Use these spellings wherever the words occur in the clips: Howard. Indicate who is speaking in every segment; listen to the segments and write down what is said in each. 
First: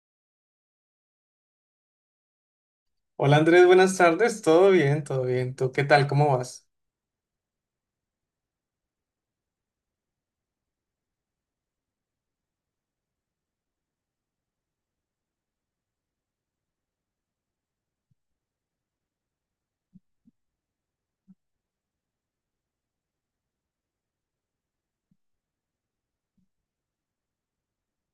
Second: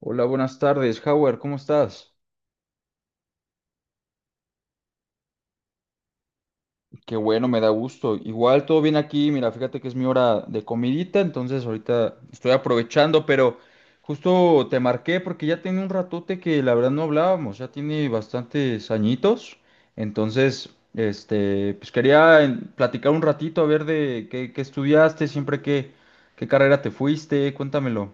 Speaker 1: Hola, buenas tardes, Howard, ¿cómo estás?
Speaker 2: Hola Andrés, buenas tardes. Todo bien, todo bien. ¿Tú qué tal? ¿Cómo vas?
Speaker 1: Qué bueno, me da gusto. Igual todo bien aquí, mira, fíjate que es mi hora de comidita, entonces ahorita estoy aprovechando, pero justo te marqué porque ya tiene un ratote que la verdad no hablábamos, ya tiene bastantes añitos, entonces, este, pues quería platicar un ratito a ver de qué, qué estudiaste, siempre qué, qué carrera te fuiste, cuéntamelo.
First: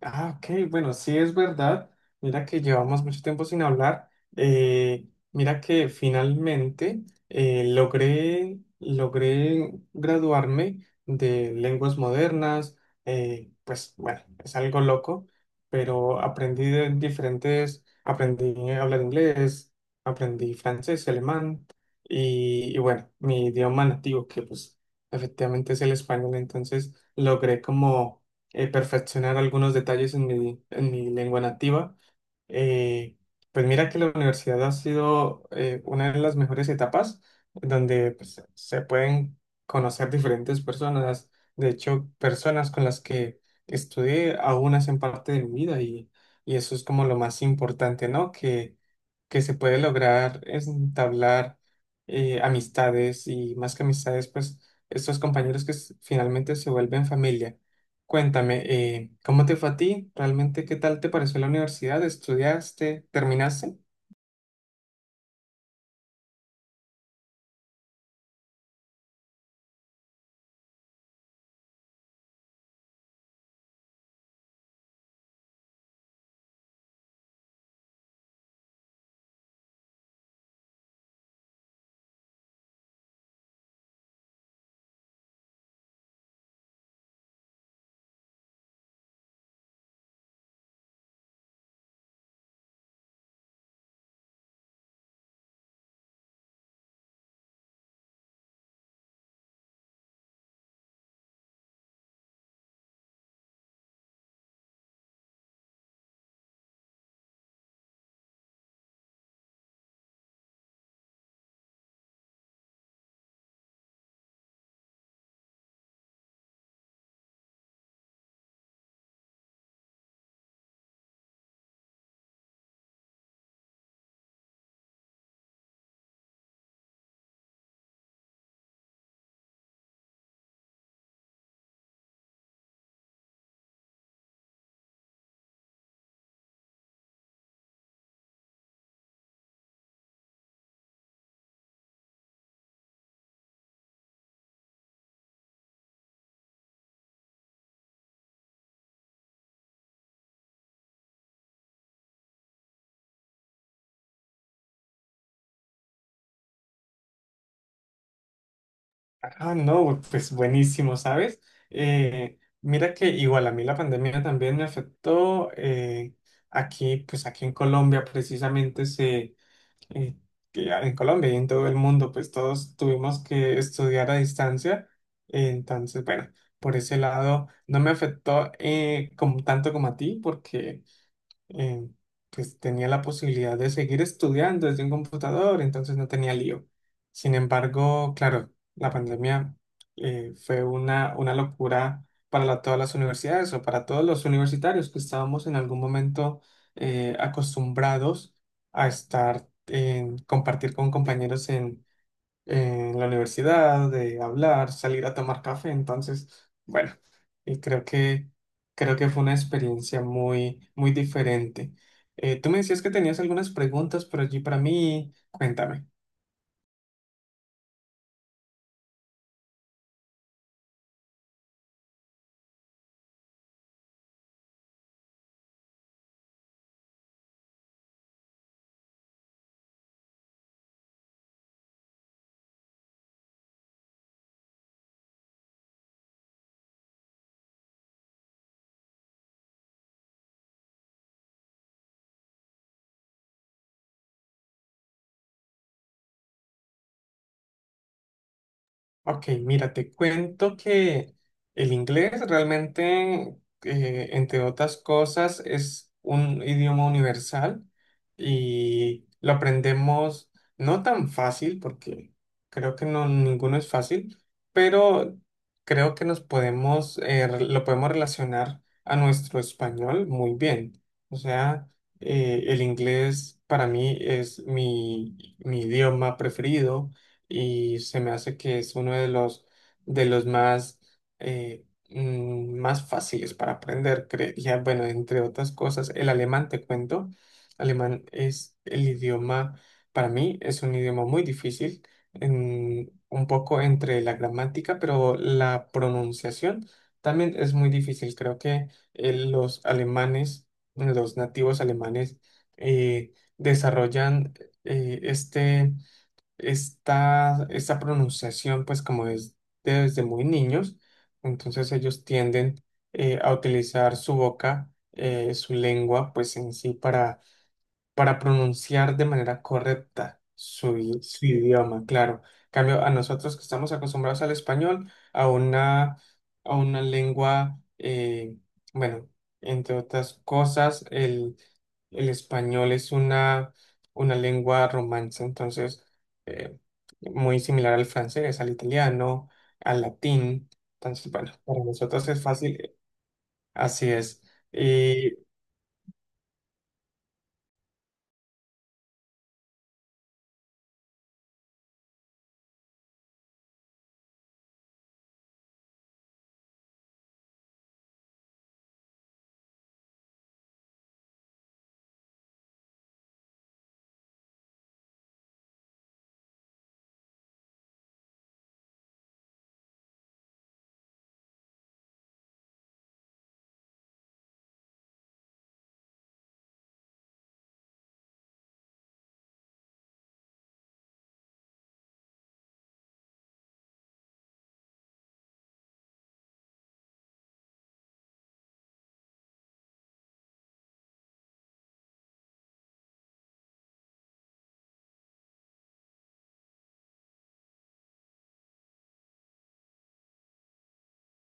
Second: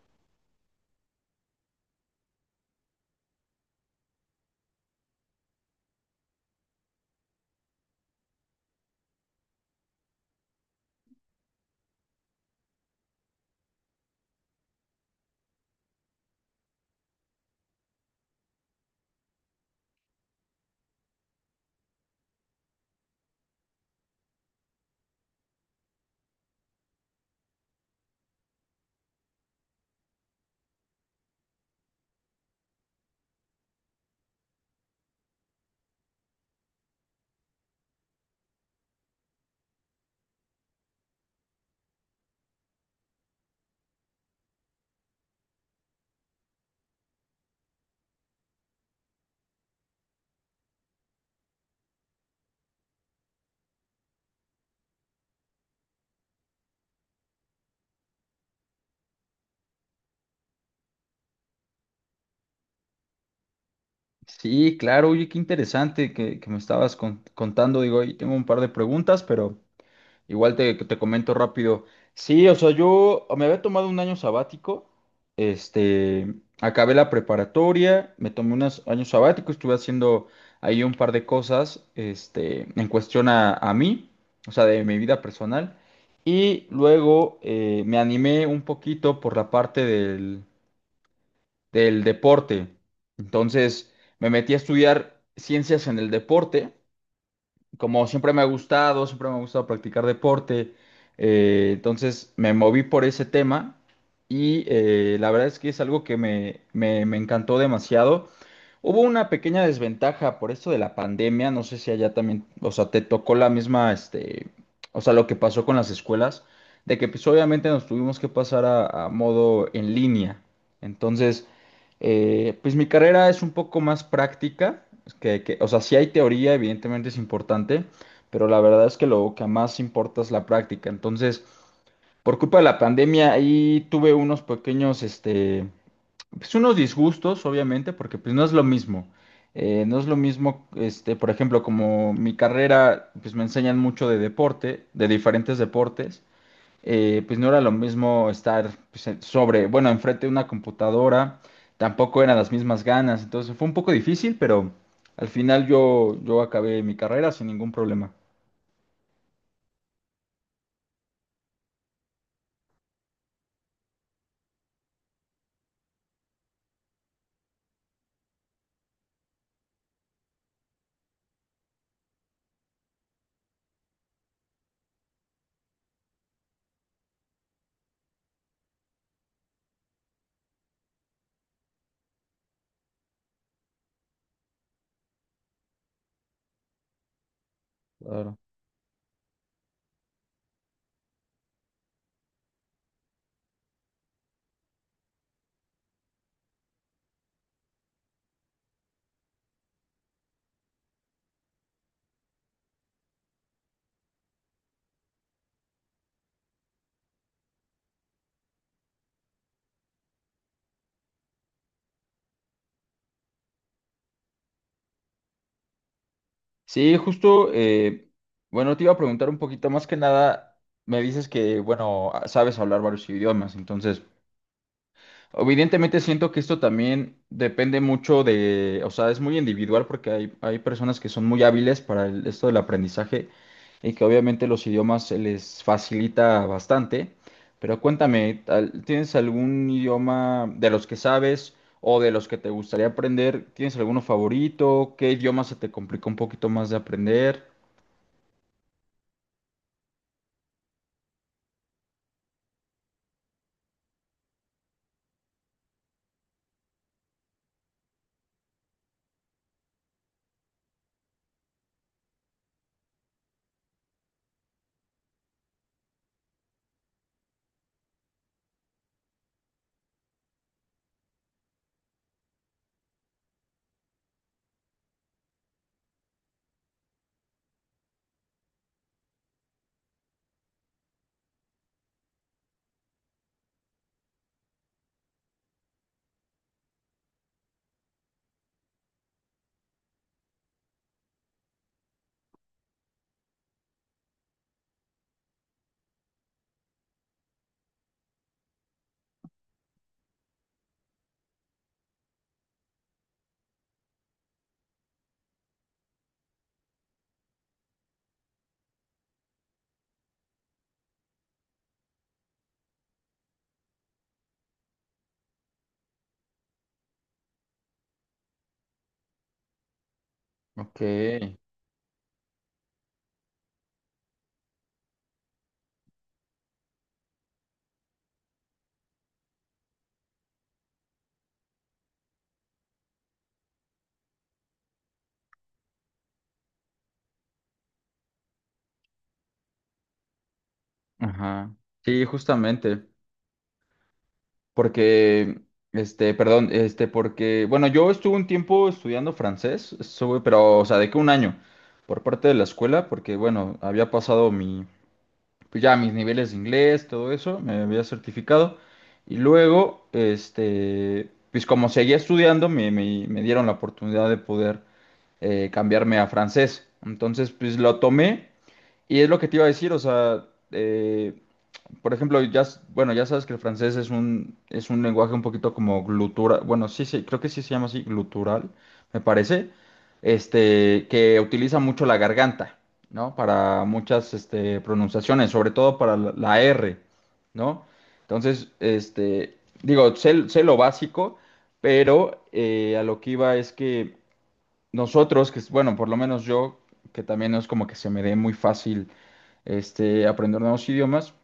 Speaker 2: Ah, ok, bueno, sí es verdad. Mira que llevamos mucho tiempo sin hablar. Eh, Mira que finalmente logré graduarme de lenguas modernas. Pues bueno, es algo loco, pero aprendí de diferentes, aprendí a hablar inglés, aprendí francés, alemán y bueno, mi idioma nativo que pues efectivamente es el español. Entonces logré como perfeccionar algunos detalles en mi lengua nativa. Eh, pues mira que la universidad ha sido una de las mejores etapas donde pues, se pueden conocer diferentes personas. De hecho, personas con las que estudié aún hacen parte de mi vida y eso es como lo más importante, ¿no? Que se puede lograr es entablar amistades y más que amistades, pues estos compañeros que finalmente se vuelven familia. Cuéntame, ¿cómo te fue a ti? ¿Realmente qué tal te pareció la universidad? ¿Estudiaste? ¿Terminaste?
Speaker 1: Sí, claro, oye, qué interesante que me estabas contando, digo, ahí tengo un par de preguntas, pero... Igual te comento rápido. Sí, o sea, yo me había tomado un año sabático. Este, acabé la preparatoria, me tomé unos años sabático, estuve haciendo ahí un par de cosas, este, en cuestión a mí, o sea, de mi vida personal. Y luego me animé un poquito por la parte del deporte. Entonces, me metí a estudiar ciencias en el deporte como siempre me ha gustado, siempre me ha gustado practicar deporte, entonces me moví por ese tema y la verdad es que es algo que me encantó demasiado. Hubo una pequeña desventaja por esto de la pandemia, no sé si allá también, o sea, te tocó la misma, este, o sea, lo que pasó con las escuelas, de que pues obviamente nos tuvimos que pasar a modo en línea. Entonces, pues mi carrera es un poco más práctica, es que, o sea, sí hay teoría, evidentemente es importante, pero la verdad es que lo que más importa es la práctica. Entonces, por culpa de la pandemia, ahí tuve unos pequeños, este, pues unos disgustos, obviamente, porque pues no es lo mismo. No es lo mismo, este, por ejemplo, como mi carrera, pues me enseñan mucho de deporte, de diferentes deportes pues no era lo mismo estar pues, sobre, bueno, enfrente de una computadora, tampoco eran las mismas ganas, entonces fue un poco difícil, pero al final yo acabé mi carrera sin ningún problema.
Speaker 2: Ah, no, pues buenísimo, ¿sabes? Mira que igual a mí la pandemia también me afectó. Aquí, pues aquí en Colombia precisamente se, eh, que ya en Colombia y en todo el mundo, pues todos tuvimos que estudiar a distancia. Entonces, bueno, por ese lado no me afectó como, tanto como a ti porque eh, pues tenía la posibilidad de seguir estudiando desde un computador, entonces no tenía lío. Sin embargo,
Speaker 1: Claro.
Speaker 2: claro, la pandemia fue una locura para todas las universidades o para todos los universitarios que estábamos en algún momento acostumbrados a estar en compartir con compañeros en la universidad, de hablar, salir a tomar café. Entonces, bueno, y creo que fue una experiencia muy, muy diferente. Tú me decías que tenías algunas preguntas por allí para mí. Cuéntame.
Speaker 1: Sí, justo, bueno, te iba a preguntar un poquito más que nada, me dices que, bueno, sabes hablar varios idiomas, entonces... Evidentemente siento que esto también depende mucho de, o sea, es muy individual porque hay personas que son muy hábiles para esto del aprendizaje y que obviamente los idiomas se les facilita bastante. Pero cuéntame, ¿tienes algún idioma de los que sabes o de los que te gustaría aprender? ¿Tienes alguno favorito? ¿Qué idioma se te complica un poquito más de aprender?
Speaker 2: Ok, mira, te cuento que el inglés realmente, entre otras cosas, es un idioma universal y lo aprendemos no tan fácil, porque creo que no, ninguno es fácil, pero creo que nos podemos, lo podemos relacionar a nuestro español muy bien. O sea, el inglés para mí es mi, mi idioma preferido y se me hace que es uno de los más, eh, más fáciles para aprender, creería. Bueno, entre otras cosas, el alemán, te cuento, alemán es el idioma, para mí es un idioma muy difícil, un poco entre la gramática, pero la pronunciación también es muy difícil. Creo que los alemanes, los nativos alemanes, desarrollan eh, este esta, esta pronunciación, pues como es desde muy niños, entonces ellos tienden a utilizar su boca, su lengua, pues en sí para pronunciar de manera correcta su,
Speaker 1: Ok,
Speaker 2: su idioma, claro. En cambio, a nosotros que estamos acostumbrados al español, a una lengua, bueno, entre otras cosas, el español es una lengua romance, entonces, eh, muy similar al francés, al italiano, al latín. Entonces, bueno,
Speaker 1: ajá.
Speaker 2: para
Speaker 1: Sí,
Speaker 2: nosotros es fácil,
Speaker 1: justamente.
Speaker 2: así es.
Speaker 1: Porque, este, perdón, este, porque, bueno, yo estuve un tiempo estudiando francés, estuve, pero, o sea, de que un año por parte de la escuela, porque, bueno, había pasado mi, pues ya mis niveles de inglés, todo eso, me había certificado. Y luego, este, pues como seguía estudiando, me dieron la oportunidad de poder cambiarme a francés. Entonces, pues lo tomé y es lo que te iba a decir, o sea, por ejemplo, ya, bueno, ya sabes que el francés es un lenguaje un poquito como glutural, bueno, sí, sí, creo que sí se llama así, glutural, me parece, este, que utiliza mucho la garganta, ¿no? Para muchas, este, pronunciaciones, sobre todo para la R, ¿no? Entonces, este, digo, sé, sé lo básico, pero a lo que iba es que nosotros, que, bueno, por lo menos yo, que también no es como que se me dé muy fácil, este, aprender nuevos idiomas,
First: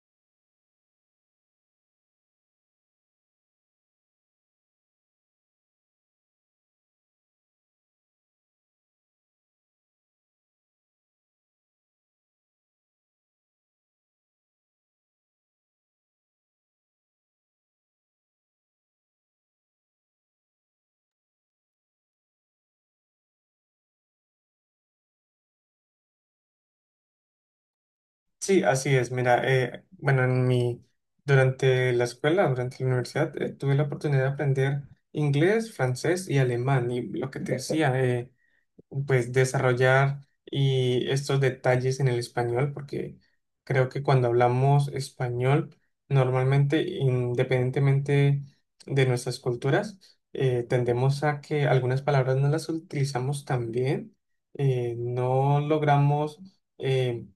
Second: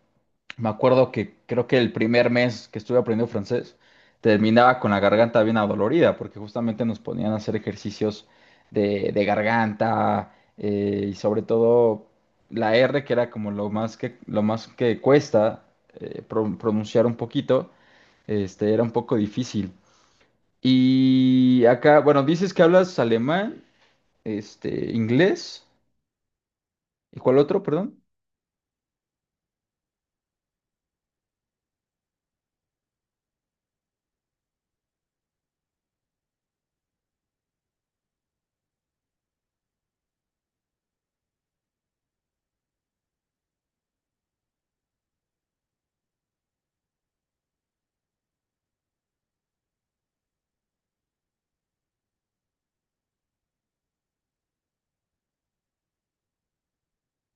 Speaker 1: me acuerdo que creo que el primer mes que estuve aprendiendo francés terminaba con la garganta bien adolorida, porque justamente nos ponían a hacer ejercicios de garganta y sobre todo la R, que era como lo más que cuesta pronunciar un poquito, este, era un poco difícil. Y acá, bueno, dices que hablas alemán, este, inglés, ¿y cuál otro, perdón?
Speaker 2: Sí, así es. Mira, bueno, en mi, durante la escuela, durante la universidad, tuve la oportunidad de aprender inglés, francés y alemán. Y lo que te decía, pues desarrollar y estos detalles en el español, porque creo que cuando hablamos español, normalmente, independientemente de nuestras culturas, tendemos a que algunas palabras no las utilizamos tan bien, no logramos em,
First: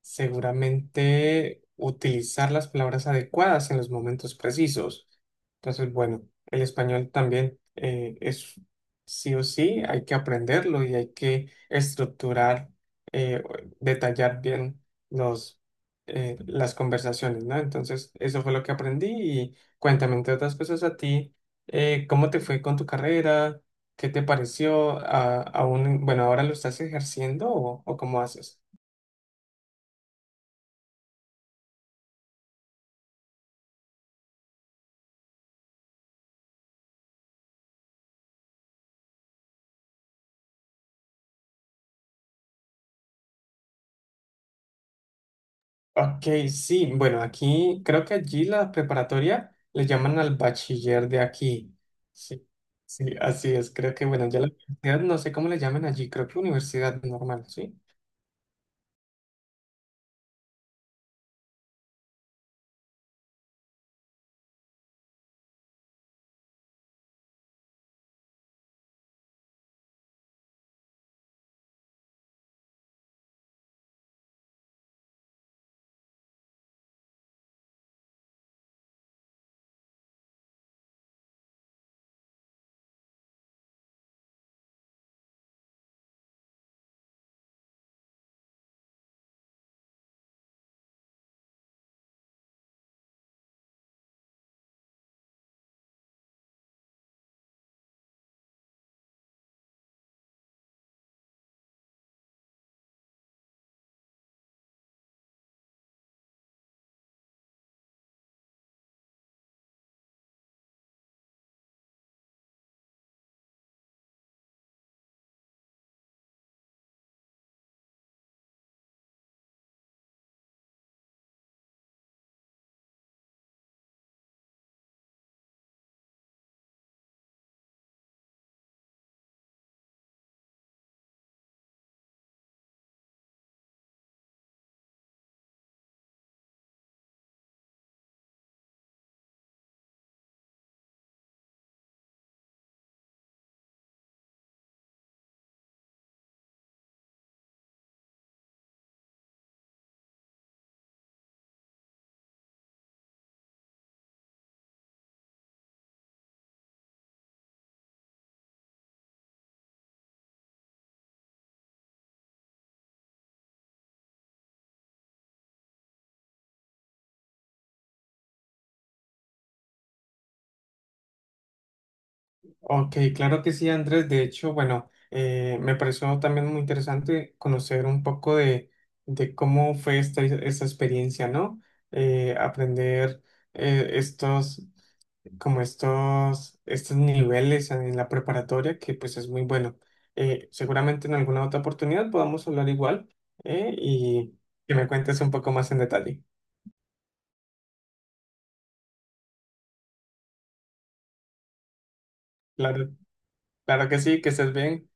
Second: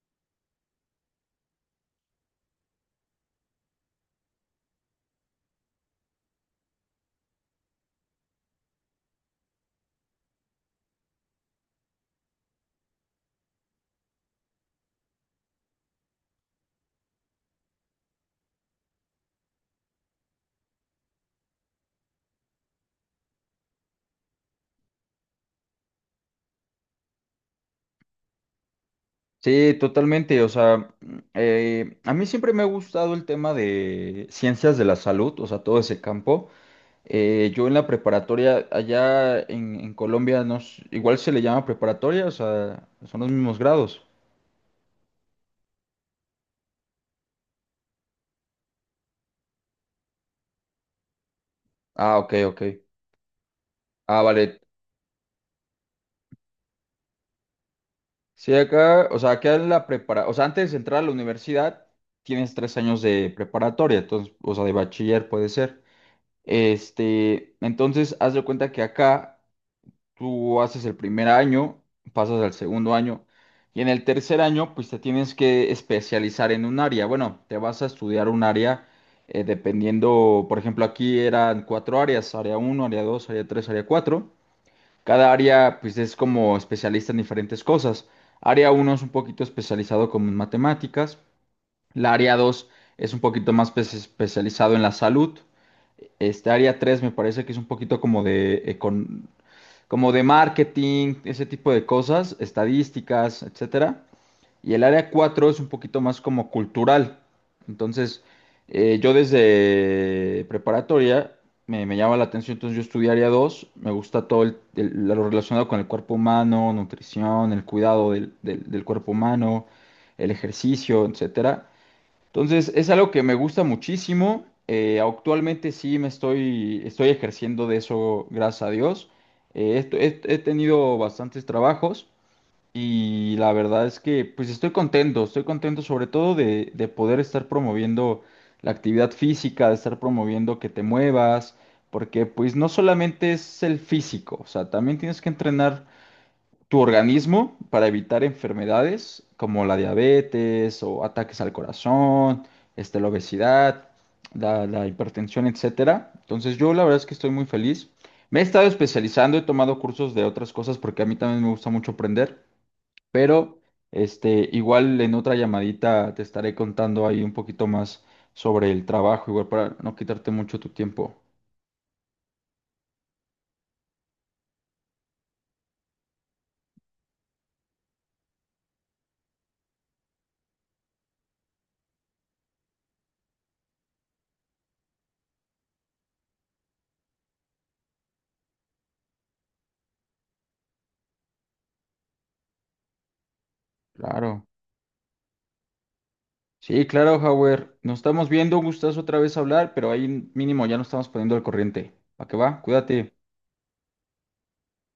Speaker 2: seguramente utilizar las palabras adecuadas en los momentos precisos. Entonces, bueno, el español también es sí o sí, hay que aprenderlo y hay que estructurar, eh, detallar bien los, las conversaciones, ¿no? Entonces, eso fue lo que aprendí y cuéntame, entre otras cosas, a ti, ¿cómo te fue con tu carrera? ¿Qué te pareció? A- aún, bueno, ¿ahora lo estás ejerciendo o cómo haces?
Speaker 1: Sí, totalmente. O sea, a mí siempre me ha gustado el tema de ciencias de la salud, o sea, todo ese campo. Yo en la preparatoria, allá en Colombia, no, igual se le llama preparatoria, o sea, son los mismos grados.
Speaker 2: Ok, sí, bueno, aquí creo que allí la preparatoria le llaman al bachiller de aquí.
Speaker 1: Ah, ok,
Speaker 2: Sí,
Speaker 1: ok.
Speaker 2: sí, así es. Creo que,
Speaker 1: Ah,
Speaker 2: bueno, ya la
Speaker 1: vale.
Speaker 2: universidad, no sé cómo le llaman allí, creo que universidad normal, ¿sí?
Speaker 1: Sí, acá, o sea, acá en la prepara, o sea, antes de entrar a la universidad, tienes tres años de preparatoria, entonces, o sea, de bachiller puede ser. Este, entonces, haz de cuenta que acá. Tú haces el primer año, pasas al segundo año y en el tercer año pues te tienes que especializar en un área. Bueno, te vas a estudiar un área dependiendo, por ejemplo, aquí eran cuatro áreas, área uno, área dos, área tres, área cuatro. Cada área pues es como especialista en diferentes cosas. Área uno es un poquito especializado como en matemáticas, la área 2 es un poquito más especializado en la salud. Este área 3 me parece que es un poquito como de marketing, ese tipo de cosas, estadísticas, etcétera. Y el área 4 es un poquito más como cultural. Entonces, yo desde preparatoria me llama la atención, entonces yo estudié área 2, me gusta todo lo relacionado con el cuerpo humano, nutrición, el cuidado del cuerpo humano, el ejercicio, etcétera. Entonces, es algo que me gusta muchísimo. Actualmente sí me estoy ejerciendo de eso, gracias a Dios. He, he tenido bastantes trabajos y la verdad es que pues estoy contento sobre todo de poder estar promoviendo la actividad física, de estar promoviendo que te muevas, porque pues no solamente es el físico, o sea, también tienes que entrenar tu organismo para evitar enfermedades como la diabetes o ataques al corazón, este, la obesidad, la hipertensión, etcétera. Entonces yo la verdad es que estoy muy feliz. Me he estado especializando, he tomado cursos de otras cosas porque a mí también me gusta mucho aprender, pero este, igual en otra llamadita te estaré contando ahí un poquito más sobre el trabajo, igual para no quitarte mucho tu tiempo.
Speaker 2: Ok, claro que sí, Andrés. De hecho, bueno, me pareció también muy interesante conocer un poco de cómo fue esta, esta experiencia, ¿no? Aprender estos como estos, estos niveles en la preparatoria, que pues es muy bueno. Seguramente en alguna otra oportunidad podamos hablar igual y
Speaker 1: Claro.
Speaker 2: que me cuentes un poco más en detalle.
Speaker 1: Sí, claro, Howard. Nos estamos viendo, un gustazo otra vez hablar, pero ahí mínimo ya nos estamos poniendo al corriente. ¿A qué va?
Speaker 2: Claro,
Speaker 1: Cuídate.
Speaker 2: claro que sí, que estés bien.